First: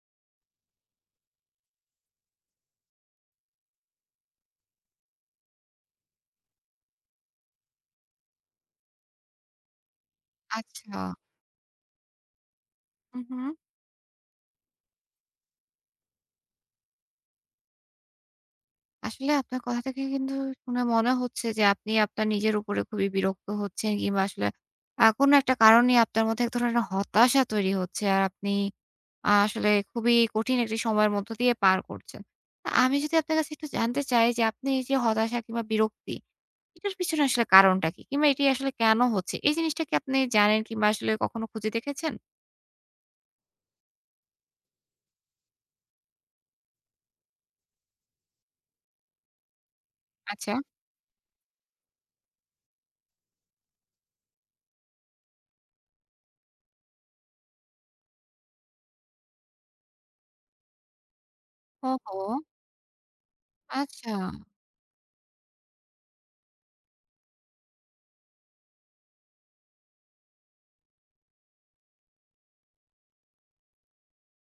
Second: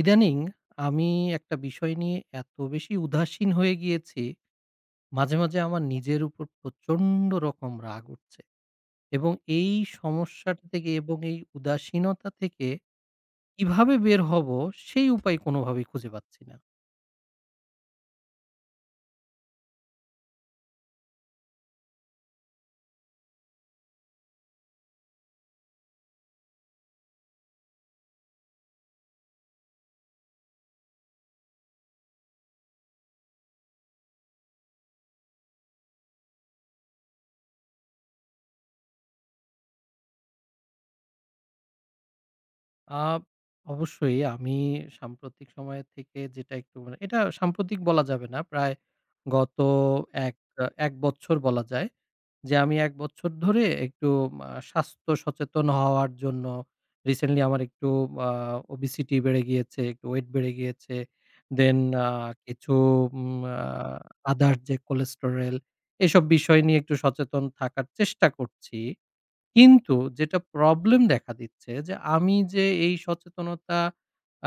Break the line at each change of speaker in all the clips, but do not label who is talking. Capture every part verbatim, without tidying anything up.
ইদানিং আমি একটা বিষয় নিয়ে এত বেশি উদাসীন হয়ে গিয়েছি, মাঝে, মাঝে আমার নিজের উপর প্রচন্ড রকম রাগ উঠছে। এবং এই সমস্যাটা থেকে
আচ্ছা।
এবং এই উদাসীনতা থেকে
হুম, হুম।
কিভাবে বের হবো সেই উপায় কোনোভাবেই খুঁজে পাচ্ছি না।
আসলে আপনার কথা থেকে কিন্তু শুনে মনে হচ্ছে যে আপনি আপনার নিজের উপরে খুবই বিরক্ত হচ্ছেন কিংবা আসলে আ কোনো একটা কারণে আপনার মধ্যে এক ধরনের হতাশা তৈরি হচ্ছে। আর আপনি আ আসলে খুবই কঠিন একটি সময়ের মধ্য দিয়ে পার করছেন। আ আমি যদি আপনার কাছে একটু জানতে চাই যে আপনি এই যে হতাশা কিংবা বিরক্তি, এটার পিছনে আসলে কারণটা কি? কিংবা এটি আসলে কেন হচ্ছে? এই জিনিসটা কি আপনি জানেন কিংবা আসলে কখনো খুঁজে দেখেছেন?
আ অবশ্যই আমি সাম্প্রতিক সময় থেকে যেটা একটু মানে এটা সাম্প্রতিক বলা যাবে না। প্রায় গত এক
আচ্ছা।
১ বছর বলা যায়। যে আমি এক বছর ধরে একটু আ স্বাস্থ্য সচেতন হওয়ার জন্য রিসেন্টলি আমার একটু আ ওবেসিটি বেড়ে গিয়েছে, একটু ওয়েট বেড়ে গিয়েছে। দেন আ
ওহো!
কিছু উম আ
আচ্ছা।
আদার্স যে কোলেস্টেরল এসব বিষয় নিয়ে একটু সচেতন থাকার চেষ্টা করছি। কিন্তু যেটা প্রবলেম দেখা দিচ্ছে যে আমি যে এই সচেতনতা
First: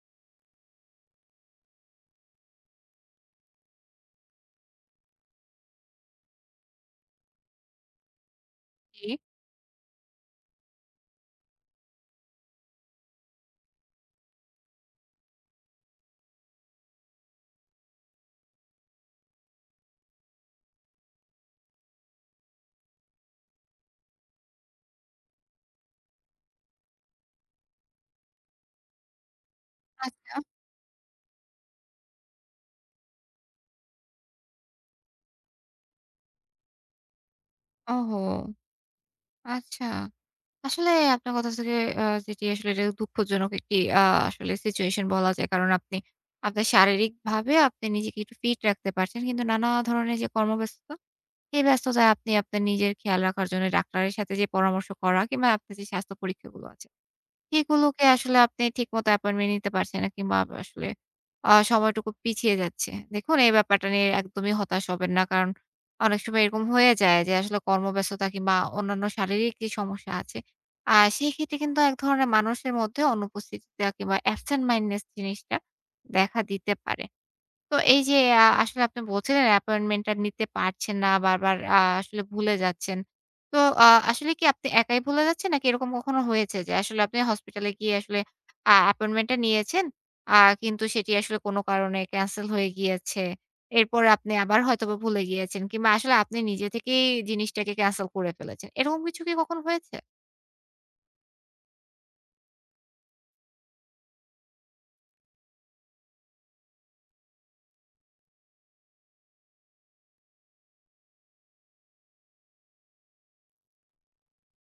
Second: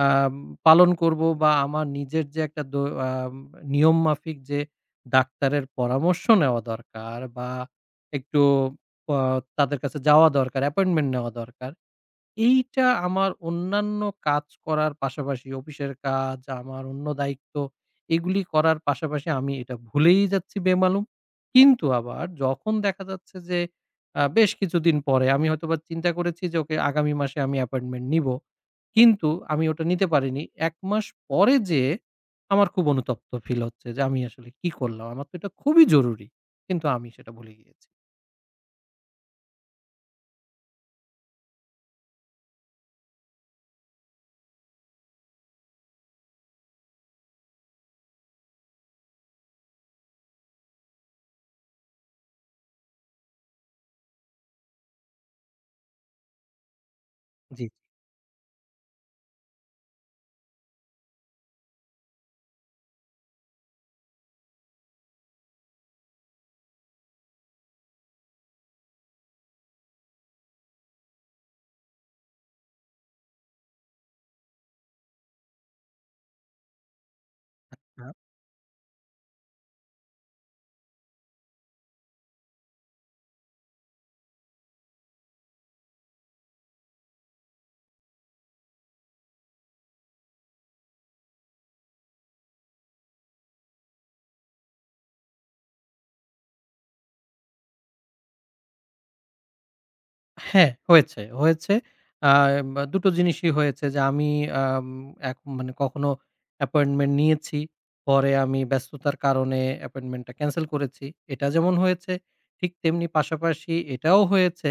আম পালন করব বা আমার নিজের যে একটা দ আম নিয়ম মাফিক যে ডাক্তারের পরামর্শ নেওয়া দরকার বা একটু
জি।
প তাদের কাছে যাওয়া দরকার, অ্যাপয়েন্টমেন্ট নেওয়া দরকার। এইটা আমার অন্যান্য কাজ করার পাশাপাশি অফিসের কাজ, আমার অন্য দায়িত্ব এগুলি করার পাশাপাশি আমি এটা ভুলেই যাচ্ছি বেমালুম। কিন্তু আবার যখন দেখা যাচ্ছে যে আ বেশ কিছুদিন পরে আমি হয়তোবা চিন্তা করেছি যে ওকে আগামী মাসে আমি অ্যাপয়েন্টমেন্ট নিবো। কিন্তু আমি ওটা নিতে
আচ্ছা।
পারিনি। এক মাস পরে যেয়ে আমার খুব অনুতপ্ত ফিল হচ্ছে যে আমি আসলে কি করলাম? আমার তো এটা খুবই জরুরি। কিন্তু আমি সেটা ভুলে গিয়েছি।
ওহো! আচ্ছা। আসলে আপনার কথা থেকে আ যেটি আসলে এটা দুঃখজনক একটি আ আসলে সিচুয়েশন বলা যায়। কারণ আপনি আপনার শারীরিকভাবে আপনি নিজেকে একটু ফিট রাখতে পারছেন। কিন্তু নানা ধরনের যে কর্মব্যস্ততা, এই ব্যস্ততায় আপনি আপনার নিজের খেয়াল রাখার জন্য ডাক্তারের সাথে যে পরামর্শ করা কিংবা আপনার যে স্বাস্থ্য পরীক্ষাগুলো আছে
জি।
সেগুলোকে আসলে আপনি ঠিকমতো অ্যাপয়েন্টমেন্ট নিতে পারছেন না কিংবা আব আসলে আ সময়টুকু পিছিয়ে যাচ্ছে। দেখুন এই ব্যাপারটা নিয়ে একদমই হতাশ হবেন না। কারণ অনেক সময় এরকম হয়ে যায় যে আসলে কর্মব্যস্ততা কিংবা অন্যান্য শারীরিক যে সমস্যা আছে, আ সেই ক্ষেত্রে কিন্তু এক ধরনের মানুষের মধ্যে অনুপস্থিতিটা কিংবা absent mindedness জিনিসটা দেখা দিতে পারে। তো এই যে আ আসলে আপনি বলছিলেন অ্যাপয়েন্টমেন্ট টা নিতে পারছেন না, বারবার আ আসলে ভুলে যাচ্ছেন। তো আ আসলে কি আপনি একাই ভুলে যাচ্ছেন? নাকি এরকম কখনো হয়েছে যে আসলে আপনি হসপিটালে গিয়ে আসলে আ অ্যাপয়েন্টমেন্ট টা নিয়েছেন, আ কিন্তু সেটি আসলে কোনো কারণে ক্যানসেল হয়ে গিয়েছে। এরপর আপনি আবার হয়তোবা ভুলে গিয়েছেন কিংবা আসলে আপনি নিজে থেকেই জিনিসটাকে ক্যানসেল করে ফেলেছেন। এরকম কিছু কি কখনো হয়েছে?
হ্যাঁ, হয়েছে, হয়েছে। আ বা দুই টো জিনিসই হয়েছে যে আমি আম এক মানে কখনো অ্যাপয়েন্টমেন্ট নিয়েছি। পরে আমি ব্যস্ততার কারণে অ্যাপয়েন্টমেন্টটা ক্যানসেল করেছি। এটা যেমন হয়েছে, ঠিক তেমনি পাশাপাশি এটাও হয়েছে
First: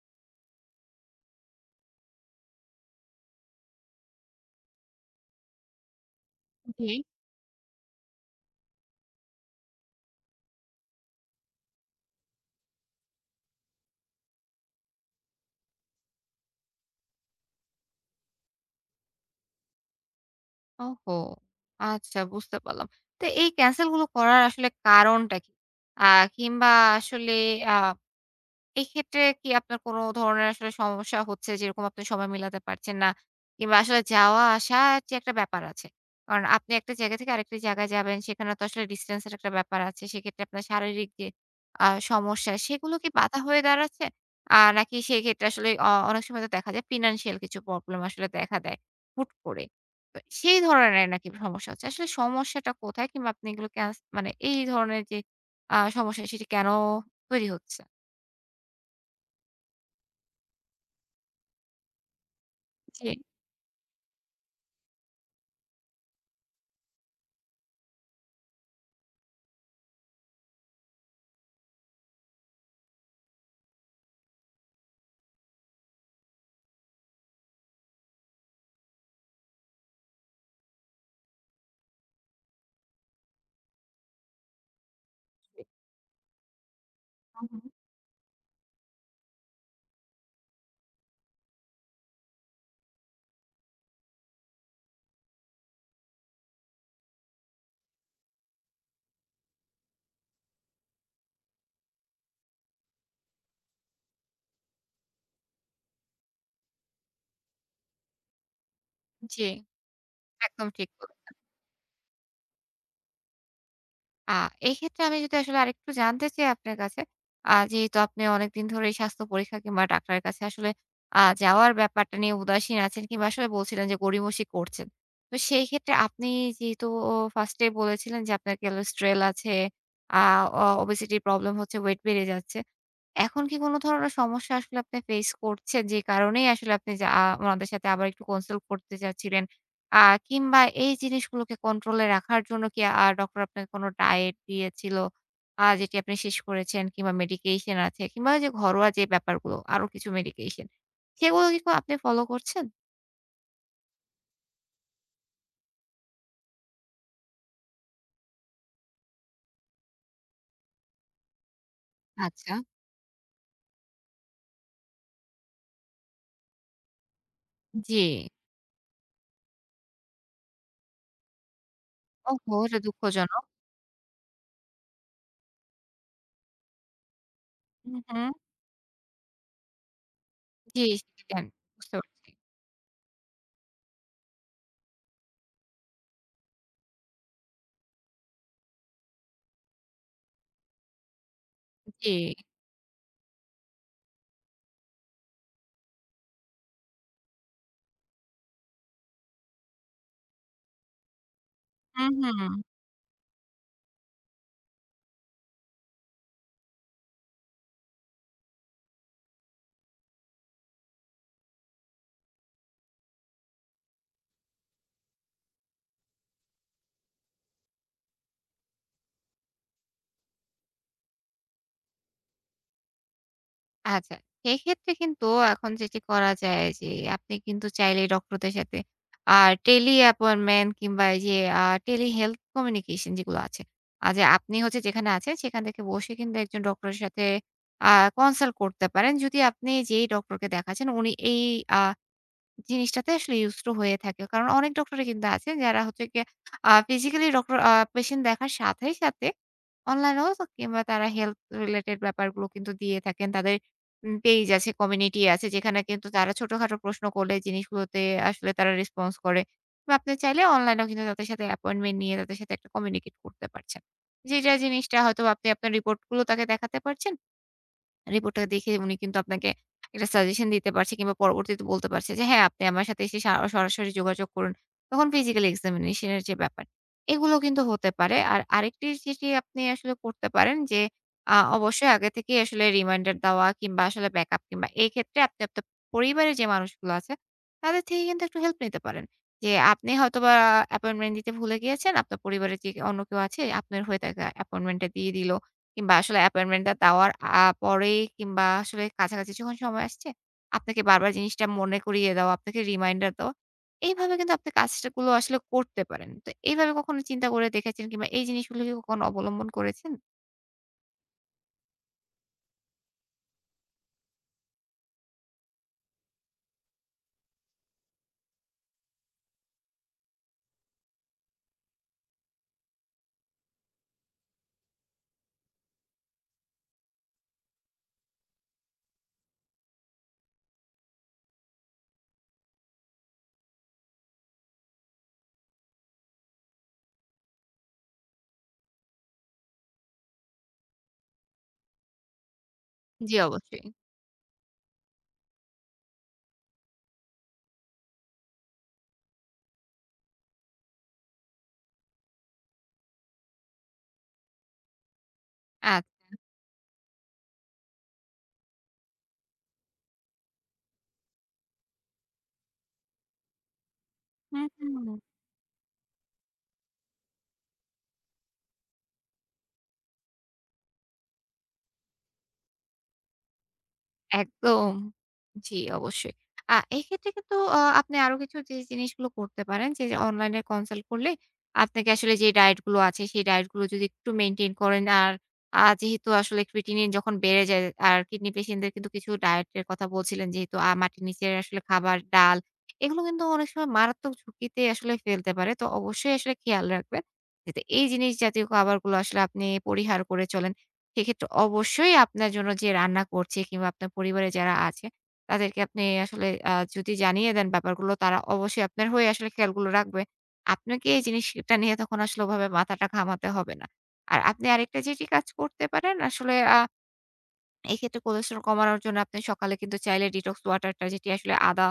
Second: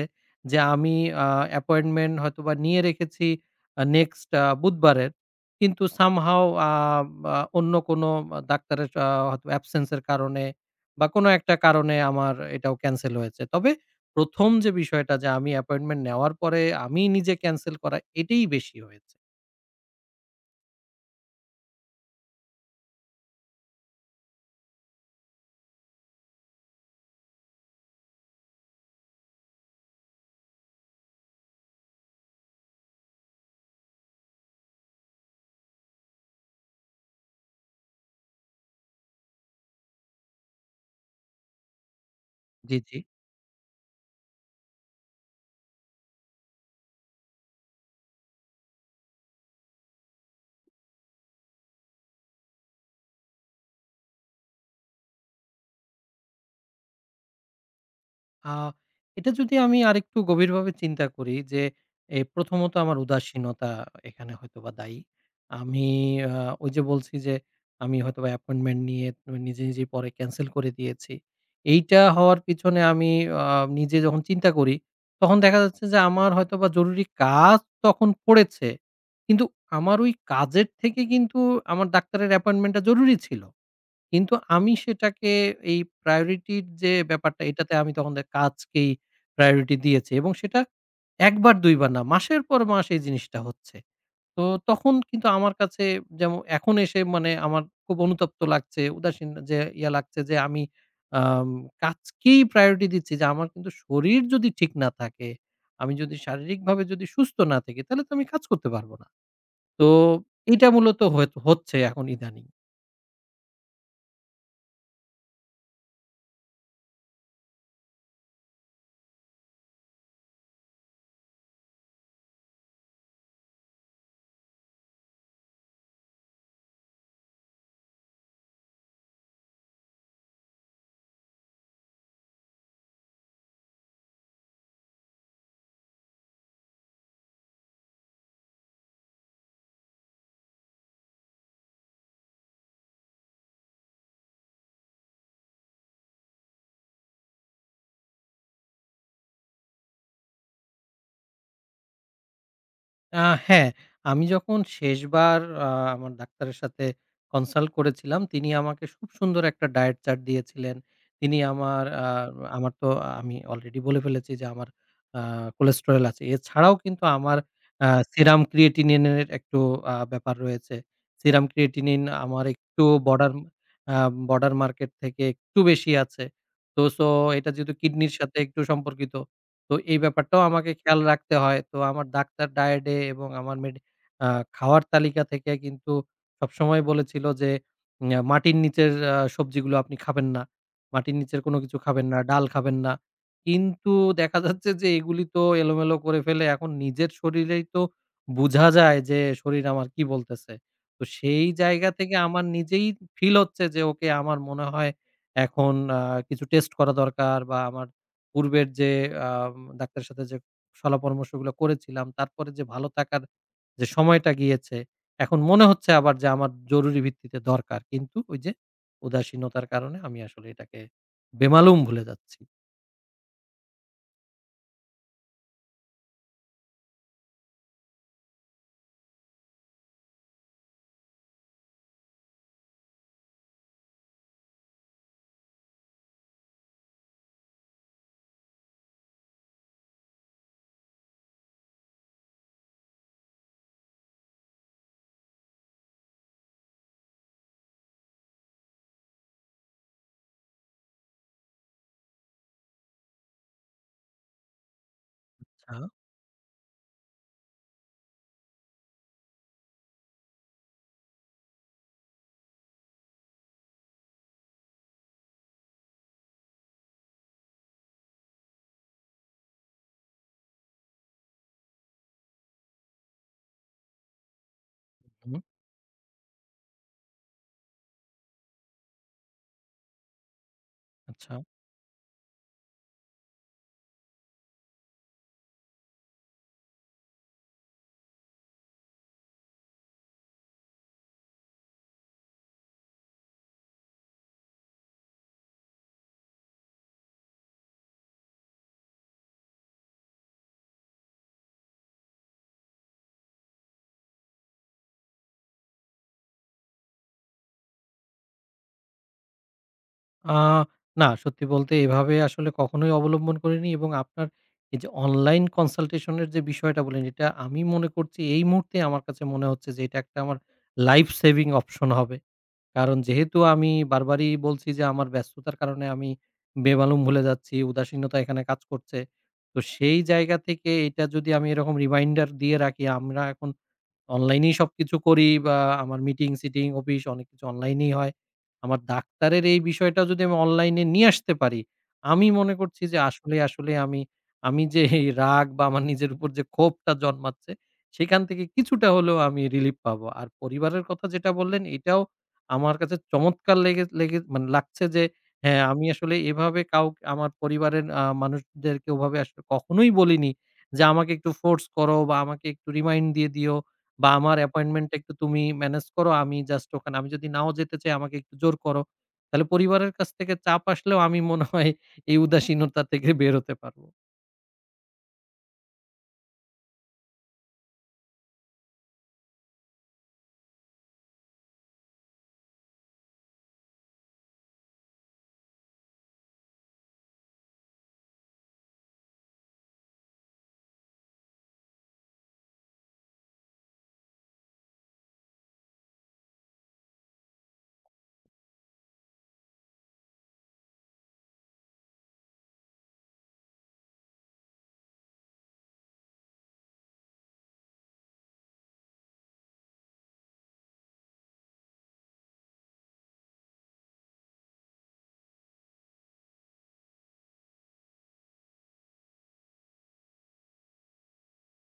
যে আমি আ অ্যাপয়েন্টমেন্ট হয়তোবা নিয়ে রেখেছি আ নেক্সট আ বুধবারের। কিন্তু somehow আ বা অন্য কোনো আ ডাক্তারের আ হয়তো অ্যাবসেন্স এর কারণে বা কোনো একটা কারণে আমার এটাও ক্যানসেল হয়েছে। তবে ১ম যে বিষয়টা যে আমি অ্যাপয়েন্টমেন্ট নেওয়ার পরে আমি নিজে ক্যানসেল করা, এটাই বেশি হয়েছে।
ওহো! আচ্ছা, বুঝতে পারলাম। তো এই ক্যানসেল গুলো করার আসলে কারণটা কি? আ কিংবা আসলে আ এক্ষেত্রে কি আপনার কোন ধরনের আসলে সমস্যা হচ্ছে? যেরকম আপনি সময় মিলাতে পারছেন না কিংবা আসলে যাওয়া-আসার যে একটা ব্যাপার আছে। কারণ আপনি একটা জায়গা থেকে আরেকটি জায়গায় যাবেন, সেখানে তো আসলে ডিসট্যান্স এর একটা ব্যাপার আছে। সেক্ষেত্রে আপনার শারীরিক যে আ সমস্যা,
জি,
সেগুলো
জি।
কি বাধা হয়ে দাঁড়াচ্ছে? আ নাকি সেক্ষেত্রে আসলে অ অনেক সময় তো দেখা যায় ফিন্যান্সিয়াল কিছু প্রবলেম আসলে দেখা দেয় হুট করে। তো সেই ধরনের নাকি সমস্যা হচ্ছে? আসলে সমস্যাটা কোথায়? কিংবা আপনি এগুলো ক্যাস মানে এই ধরনের যে আ সমস্যা, সেটি কেন তৈরি হচ্ছে?
আ এটা যদি আমি আরেকটু গভীরভাবে চিন্তা করি যে, এ প্রথমত আমার
জি।
উদাসীনতা এখানে হয়তোবা দায়ী। আমি আ ওই যে বলছি যে, আমি হয়তোবা অ্যাপয়েন্টমেন্ট নিয়ে নিজে, নিজেই পরে ক্যানসেল করে দিয়েছি। এইটা হওয়ার পিছনে আমি আ নিজে যখন চিন্তা করি, তখন দেখা যাচ্ছে যে আমার হয়তোবা জরুরি কাজ তখন পড়েছে। কিন্তু আমার ওই কাজের থেকে কিন্তু আমার ডাক্তারের অ্যাপয়েন্টমেন্টটা জরুরি ছিল। কিন্তু আমি সেটাকে এই প্রায়োরিটির যে ব্যাপারটা
হুম, হুম।
এটাতে আমি তখন দে কাজকেই প্রায়োরিটি দিয়েছি এবং সেটা এক বার দুই বার না মাসের পর মাস এই জিনিসটা হচ্ছে। তো তখন কিন্তু আমার কাছে যেমন এখন এসে মানে আমার খুব অনুতপ্ত লাগছে, উদাসীন যে ইয়া লাগছে যে আমি আম কাজকেই প্রায়োরিটি দিচ্ছি যে আমার কিন্তু শরীর যদি ঠিক না থাকে, আমি যদি শারীরিকভাবে যদি সুস্থ না থাকি তাহলে তো আমি কাজ করতে পারব না।
জি,
তো
একদম
এটা
ঠিক
মূলত হয়ে
বলেছেন।
হচ্ছে এখন ইদানিং।
আ এক্ষেত্রে আমি যদি আসলে আরেকটু জানতে চাই আপনার কাছে, আ যেহেতু আপনি অনেকদিন ধরেই স্বাস্থ্য পরীক্ষা কিংবা ডাক্তারের কাছে আসলে আ যাওয়ার ব্যাপারটা নিয়ে উদাসীন আছেন কিংবা আসলে বলছিলেন যে গড়িমসি করছেন। তো সেই ক্ষেত্রে আপনি যেহেতু ও ফার্স্ট এই বলেছিলেন যে আপনার cholesterol আছে, আ অ obesity প্রবলেম হচ্ছে, ওয়েট বেড়ে যাচ্ছে। এখন কি কোন ধরনের সমস্যা আসলে আপনি ফেস করছেন যে কারণেই আসলে আপনি যা আ উনাদের সাথে আবার একটু কনসাল্ট করতে চাচ্ছিলেন? আ কিংবা এই জিনিসগুলোকে কন্ট্রোল এ রাখার জন্য কি আ ডক্টর আপনাকে কোনো ডায়েট দিয়েছিল? আ যেটি আপনি শেষ করেছেন কিংবা মেডিকেশন আছে কিংবা ওই যে ঘরোয়া যে ব্যাপারগুলো আরো কিছু মেডিকেশন সেগুলো কি ক আপনি ফলো করছেন?
আ হ্যাঁ, আমি যখন শেষবার আ আমার ডাক্তারের সাথে কনসাল্ট করেছিলাম, তিনি আমাকে খুব সুন্দর একটা ডায়েট চার্ট দিয়েছিলেন। তিনি আমার আ
আচ্ছা।
আমার তো আমি অলরেডি বলে ফেলেছি যে আমার আ কোলেস্টেরল আছে। এছাড়াও কিন্তু আমার আ
জি।
সেরাম ক্রিয়েটিনিন এর একটু আ ব্যাপার রয়েছে। সেরাম ক্রিয়েটিনিন আমার
ওহো! এটা
একটু বর্ডার
দুঃখজনক।
আ বর্ডার মার্কেট থেকে একটু বেশি আছে। তো সো এটা যেহেতু
হু,
কিডনির
হু।
সাথে একটু সম্পর্কিত। তো এই ব্যাপারটাও আমাকে
জি,
খেয়াল রাখতে
সেটাই।
হয়। তো
বুঝতে
আমার
পারছি।
ডাক্তার ডায়েটে এবং আমার মেড আ খাওয়ার তালিকা থেকে কিন্তু সবসময় বলেছিল যে, উম আ মাটির নিচের আ সবজিগুলো আপনি খাবেন না। মাটির নিচের কোনো কিছু খাবেন
জি।
না, ডাল খাবেন না। কিন্তু দেখা যাচ্ছে যে এগুলি তো এলোমেলো করে ফেলে এখন নিজের শরীরেই তো বুঝা যায় যে শরীর আমার কি বলতেছে। তো সেই জায়গা
হু,
থেকে
হু।
আমার নিজেই ফিল হচ্ছে যে ওকে আমার মনে হয় এখন আ কিছু টেস্ট করা দরকার বা আমার পূর্বের যে আম ডাক্তারের সাথে যে সলা পরামর্শগুলো করেছিলাম, তারপরে যে ভালো থাকার যে সময়টা গিয়েছে, এখন মনে হচ্ছে আবার যে আমার জরুরি ভিত্তিতে দরকার। কিন্তু ওই যে উদাসীনতার কারণে আমি আসলে এটাকে বেমালুম ভুলে যাচ্ছি।
আচ্ছা। সেক্ষেত্রে কিন্তু এখন যেটি করা যায় যে আপনি কিন্তু চাইলে ডক্টরদের সাথে আ টেলি অ্যাপয়েন্টমেন্ট কিংবা এই যে আ টেলি হেলথ কমিউনিকেশন যেগুলো আছে। আ যে আপনি হচ্ছে যেখানে আছেন সেখান থেকে বসে কিন্তু একজন ডক্টরের সাথে আ কনসাল্ট করতে পারেন। যদি আপনি যেই ডক্টরকে দেখাচ্ছেন উনি এই আ জিনিসটাতে আসলে হিংস্র হয়ে থাকে। কারণ অনেক ডক্টরই কিন্তু আছেন যারা হচ্ছে গিয়ে আ ফিজিক্যালি ডক্টর আ পেশেন্ট দেখার সাথে, সাথে অনলাইনেও কিংবা তারা হেলথ রিলেটেড ব্যাপারগুলো কিন্তু দিয়ে থাকেন। তাদের উম পেইজ আছে, কমিউনিটি আছে যেখানে
আচ্ছা,
কিন্তু তারা ছোটখাটো প্রশ্ন করলে জিনিসগুলোতে আসলে তারা রেসপন্স করে। বা আপনি চাইলে অনলাইনেও কিন্তু তাদের সাথে অ্যাপয়েন্টমেন্ট নিয়ে তাদের সাথে একটা কমিউনিকেট করতে পারছেন। যেটা জিনিসটা হয়তো আপনি আপনার রিপোর্ট গুলো তাকে দেখাতে পারছেন। রিপোর্টটা দেখে উনি কিন্তু আপনাকে একটা সাজেশন দিতে পারছে কিংবা পরবর্তীতে বলতে পারছে যে, "হ্যাঁ, আপনি আমার সাথে এসে সা সরাসরি যোগাযোগ করুন।" তখন
হুম,
ফিজিক্যাল এক্সামিনেশন এর যে ব্যাপার, এগুলো কিন্তু হতে পারে। আর আরেকটি যেটি আপনি আসলে করতে পারেন যে,
আচ্ছা।
আ অবশ্যই আগে থেকেই আসলে রিমাইন্ডার দেওয়া কিংবা আসলে ব্যাকআপ কিংবা এই ক্ষেত্রে আপনি আপনার পরিবারের যে মানুষগুলো আছে, তাদের থেকে কিন্তু একটু হেল্প নিতে পারেন। যে আপনি হয়তোবা অ্যাপয়েন্টমেন্ট দিতে ভুলে গিয়েছেন, আপনার পরিবারের যে অন্য কেউ আছে, আপনার হয়ে তাকে অ্যাপয়েন্টমেন্টটা দিয়ে দিল। কিংবা আসলে অ্যাপয়েন্টমেন্টটা দেওয়ার আ পরেই কিংবা আসলে কাছাকাছি যখন সময় আসছে, আপনাকে বারবার জিনিসটা মনে করিয়ে দেওয়া, আপনাকে রিমাইন্ডার দেওয়া। এইভাবে কিন্তু আপনি কাজটাগুলো আসলে করতে পারেন। তো এইভাবে কখনো চিন্তা করে দেখেছেন কিংবা এই জিনিসগুলো কি কখনো অবলম্বন করেছেন?
আ না সত্যি বলতে এভাবে আসলে কখনোই অবলম্বন করিনি এবং আপনার এই যে অনলাইন কনসালটেশন এর যে বিষয়টা বললেন, এটা আমি মনে করছি এই মুহূর্তে আমার কাছে মনে হচ্ছে যে এটা একটা আমার লাইফ সেভিং অপশন হবে। কারণ যেহেতু আমি বারবারই বলছি যে আমার ব্যস্ততার কারণে আমি বেমালুম ভুলে যাচ্ছি, উদাসীনতা এখানে কাজ করছে। তো সেই জায়গা থেকে এটা যদি আমি এরকম রিমাইন্ডার দিয়ে রাখি আমরা এখন অনলাইনেই সবকিছু করি বা আমার মিটিং-সিটিং, অফিস অনেক কিছু অনলাইনেই হয়। আমার ডাক্তারের এই বিষয়টা যদি আমি অনলাইনে নিয়ে আসতে পারি, আমি মনে করছি যে
জি,
আসলে,
অবশ্যই।
আসলে আমি, আমি যে এই রাগ বা আমার নিজের উপর যে ক্ষোভটা জন্মাচ্ছে, সেখান থেকে কিছুটা হলেও আমি রিলিফ পাবো। আর পরিবারের কথা যেটা বললেন, এটাও আমার কাছে চমৎকার লেগে লেগে মানে লাগছে যে হ্যাঁ, আমি
আচ্ছা।
আসলে এভাবে কাউকে আমার পরিবারের আ মানুষদেরকে ওভাবে আসলে কখনোই বলিনি যে, "আমাকে একটু ফোর্স করো বা আমাকে একটু রিমাইন্ড দিয়ে দিও।" বা আমার
হুম, হুম।
অ্যাপয়েন্টমেন্টটা একটু তুমি ম্যানেজ করো। আমি জাস্ট ওখানে আমি যদি নাও যেতে চাই আমাকে একটু জোর করো। তাহলে পরিবারের কাছ থেকে চাপ আসলেও আমি মনে হয় এই উদাসীনতা থেকে বের হতে পারবো।
একদম। জি, অবশ্যই। আ এক্ষেত্রে কিন্তু আ আপনি আরো কিছু যে জিনিসগুলো করতে পারেন যে অনলাইনে কনসাল্ট করলে আপনাকে আসলে যে ডায়েট গুলো আছে সেই ডায়েট গুলো যদি একটু মেইনটেইন করেন আর আ যেহেতু আসলে ক্রিয়েটিনিন যখন বেড়ে যায় আর কিডনি পেশেন্টদের কিন্তু কিছু ডায়েটের কথা বলছিলেন যেহেতু আ মাটির নিচের আসলে খাবার, ডাল এগুলো কিন্তু অনেক সময় মারাত্মক ঝুঁকিতে আসলে ফেলতে পারে। তো অবশ্যই আসলে খেয়াল রাখবেন যাতে এই জিনিস জাতীয় খাবারগুলো আসলে আপনি পরিহার করে চলেন। সেক্ষেত্রে অবশ্যই আপনার জন্য যে রান্না করছে কিংবা আপনার পরিবারে যারা আছে, তাদেরকে আপনি আসলে আ যদি জানিয়ে দেন ব্যাপারগুলো, তারা অবশ্যই আপনার হয়ে আসলে খেয়ালগুলো রাখবে। আপনাকে এই জিনিসটা নিয়ে তখন আসলে ওভাবে মাথাটা ঘামাতে হবে না। আর আপনি আরেকটা যেটি কাজ করতে পারেন আসলে আ এক্ষেত্রে কোলেস্টেরল কমানোর জন্য আপনি সকালে কিন্তু চাইলে ডিটক্স ওয়াটারটা যেটি আসলে আদা,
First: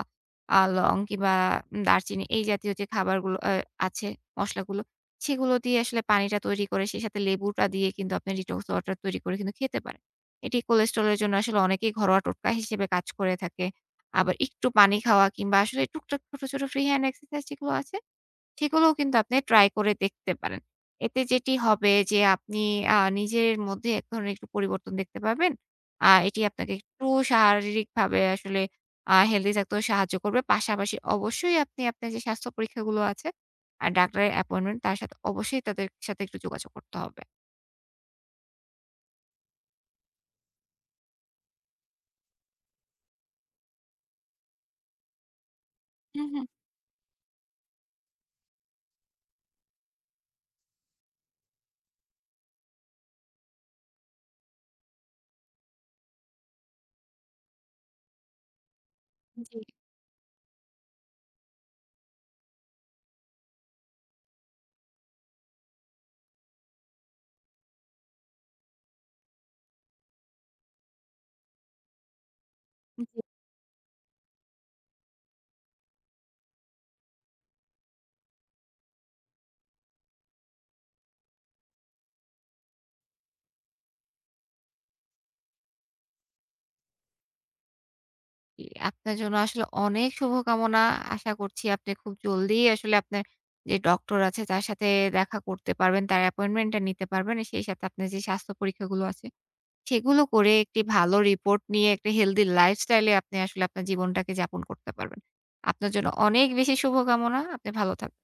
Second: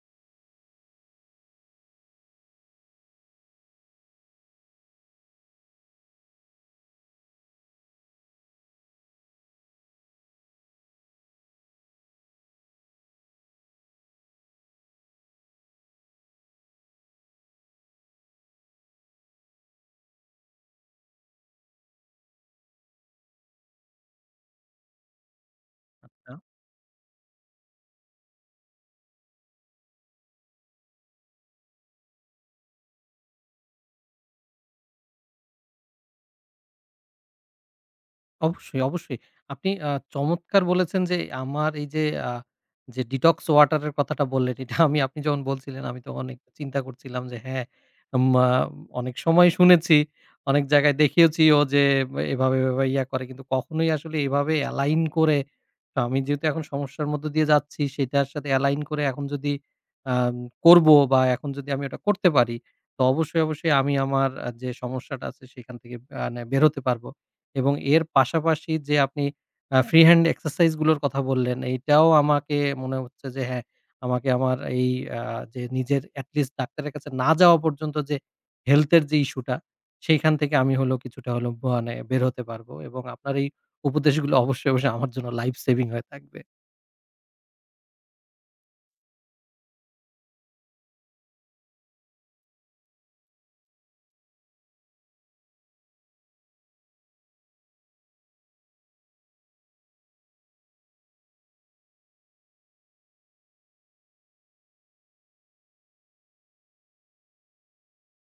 আ লং কিংবা উম, দারচিনি এই জাতীয় যে খাবারগুলো আ আছে মসলাগুলো, সেগুলো দিয়ে আসলে পানিটা তৈরি করে সেই সাথে লেবুটা দিয়ে কিন্তু আপনি ডিটক্স ওয়াটার তৈরি করে কিন্তু খেতে পারেন। এটি কোলেস্টেরলের জন্য আসলে অনেকেই ঘরোয়া টোটকা হিসেবে কাজ করে থাকে। আবার একটু পানি খাওয়া কিংবা আসলে টুকটাক ছোট, ছোট ফ্রি হ্যান্ড এক্সারসাইজ যেগুলো আছে সেগুলোও কিন্তু আপনি ট্রাই করে দেখতে পারেন। এতে যেটি হবে যে আপনি আ নিজের মধ্যে এক ধরনের একটু পরিবর্তন দেখতে পাবেন। আ
আচ্ছা।
এটি আপনাকে একটু শারীরিকভাবে আসলে আ হেলদি থাকতেও সাহায্য করবে। পাশাপাশি অবশ্যই আপনি আপনার যে স্বাস্থ্য পরীক্ষাগুলো আছে, আর ডাক্তারের অ্যাপয়েন্টমেন্ট তার সাথে অবশ্যই তাদের সাথে একটু যোগাযোগ করতে হবে।
অবশ্যই, অবশ্যই। আপনি আ চমৎকার বলেছেন যে আমার এই যে আ যে ডিটক্স ওয়াটার এর কথাটা বললেন এটা আমি আপনি যখন বলছিলেন আমি তো
হুম,
অনেক
হুম।
চিন্তা করছিলাম যে হ্যাঁ, মা অনেক সময় শুনেছি, অনেক জায়গায় দেখিয়েছিও যে এভাবে, এভাবে ইয়া করে। কিন্তু কখনোই আসলে এভাবে অ্যালাইন করে তো আমি যেহেতু এখন সমস্যার মধ্য দিয়ে যাচ্ছি সেটার সাথে অ্যালাইন করে এখন যদি
জি,
আম করব বা এখন যদি আমি ওটা করতে পারি তো অবশ্যই, অবশ্যই আমি আমার আ যে সমস্যাটা আছে সেখান থেকে আ মানে বেরোতে পারব। এবং এর পাশাপাশি যে আপনি আ ফ্রি হ্যান্ড এক্সারসাইজ গুলোর কথা বললেন, এইটাও আমাকে মনে
জি।
হচ্ছে যে হ্যাঁ, আমাকে আমার এই আ যে নিজের এটলিস্ট ডাক্তারের কাছে না যাওয়া পর্যন্ত যে হেলথ এর যে ইস্যুটা, সেইখান থেকে আমি হলেও কিছুটা হলেও মানে বের হতে পারবো এবং আপনার এই উপদেশগুলো অবশ্যই, অবশ্যই আমার জন্য লাইফ সেভিং হয়ে থাকবে।
জি, আপনার জন্য আসলে অনেক শুভকামনা। আশা করছি আপনি খুব জলদি আসলে আপনার যে ডক্টর আছে তার সাথে দেখা করতে পারবেন, তার অ্যাপয়েন্টমেন্টটা নিতে পারবেন। সেই সাথে আপনার যে স্বাস্থ্য পরীক্ষাগুলো আছে সেগুলো করে একটি ভালো রিপোর্ট নিয়ে একটা হেলথি লাইফস্টাইল এ আপনি আসলে আপনার জীবনটাকে যাপন করতে পারবেন। আপনার জন্য অনেক বেশি শুভকামনা। আপনি ভালো থাকবেন।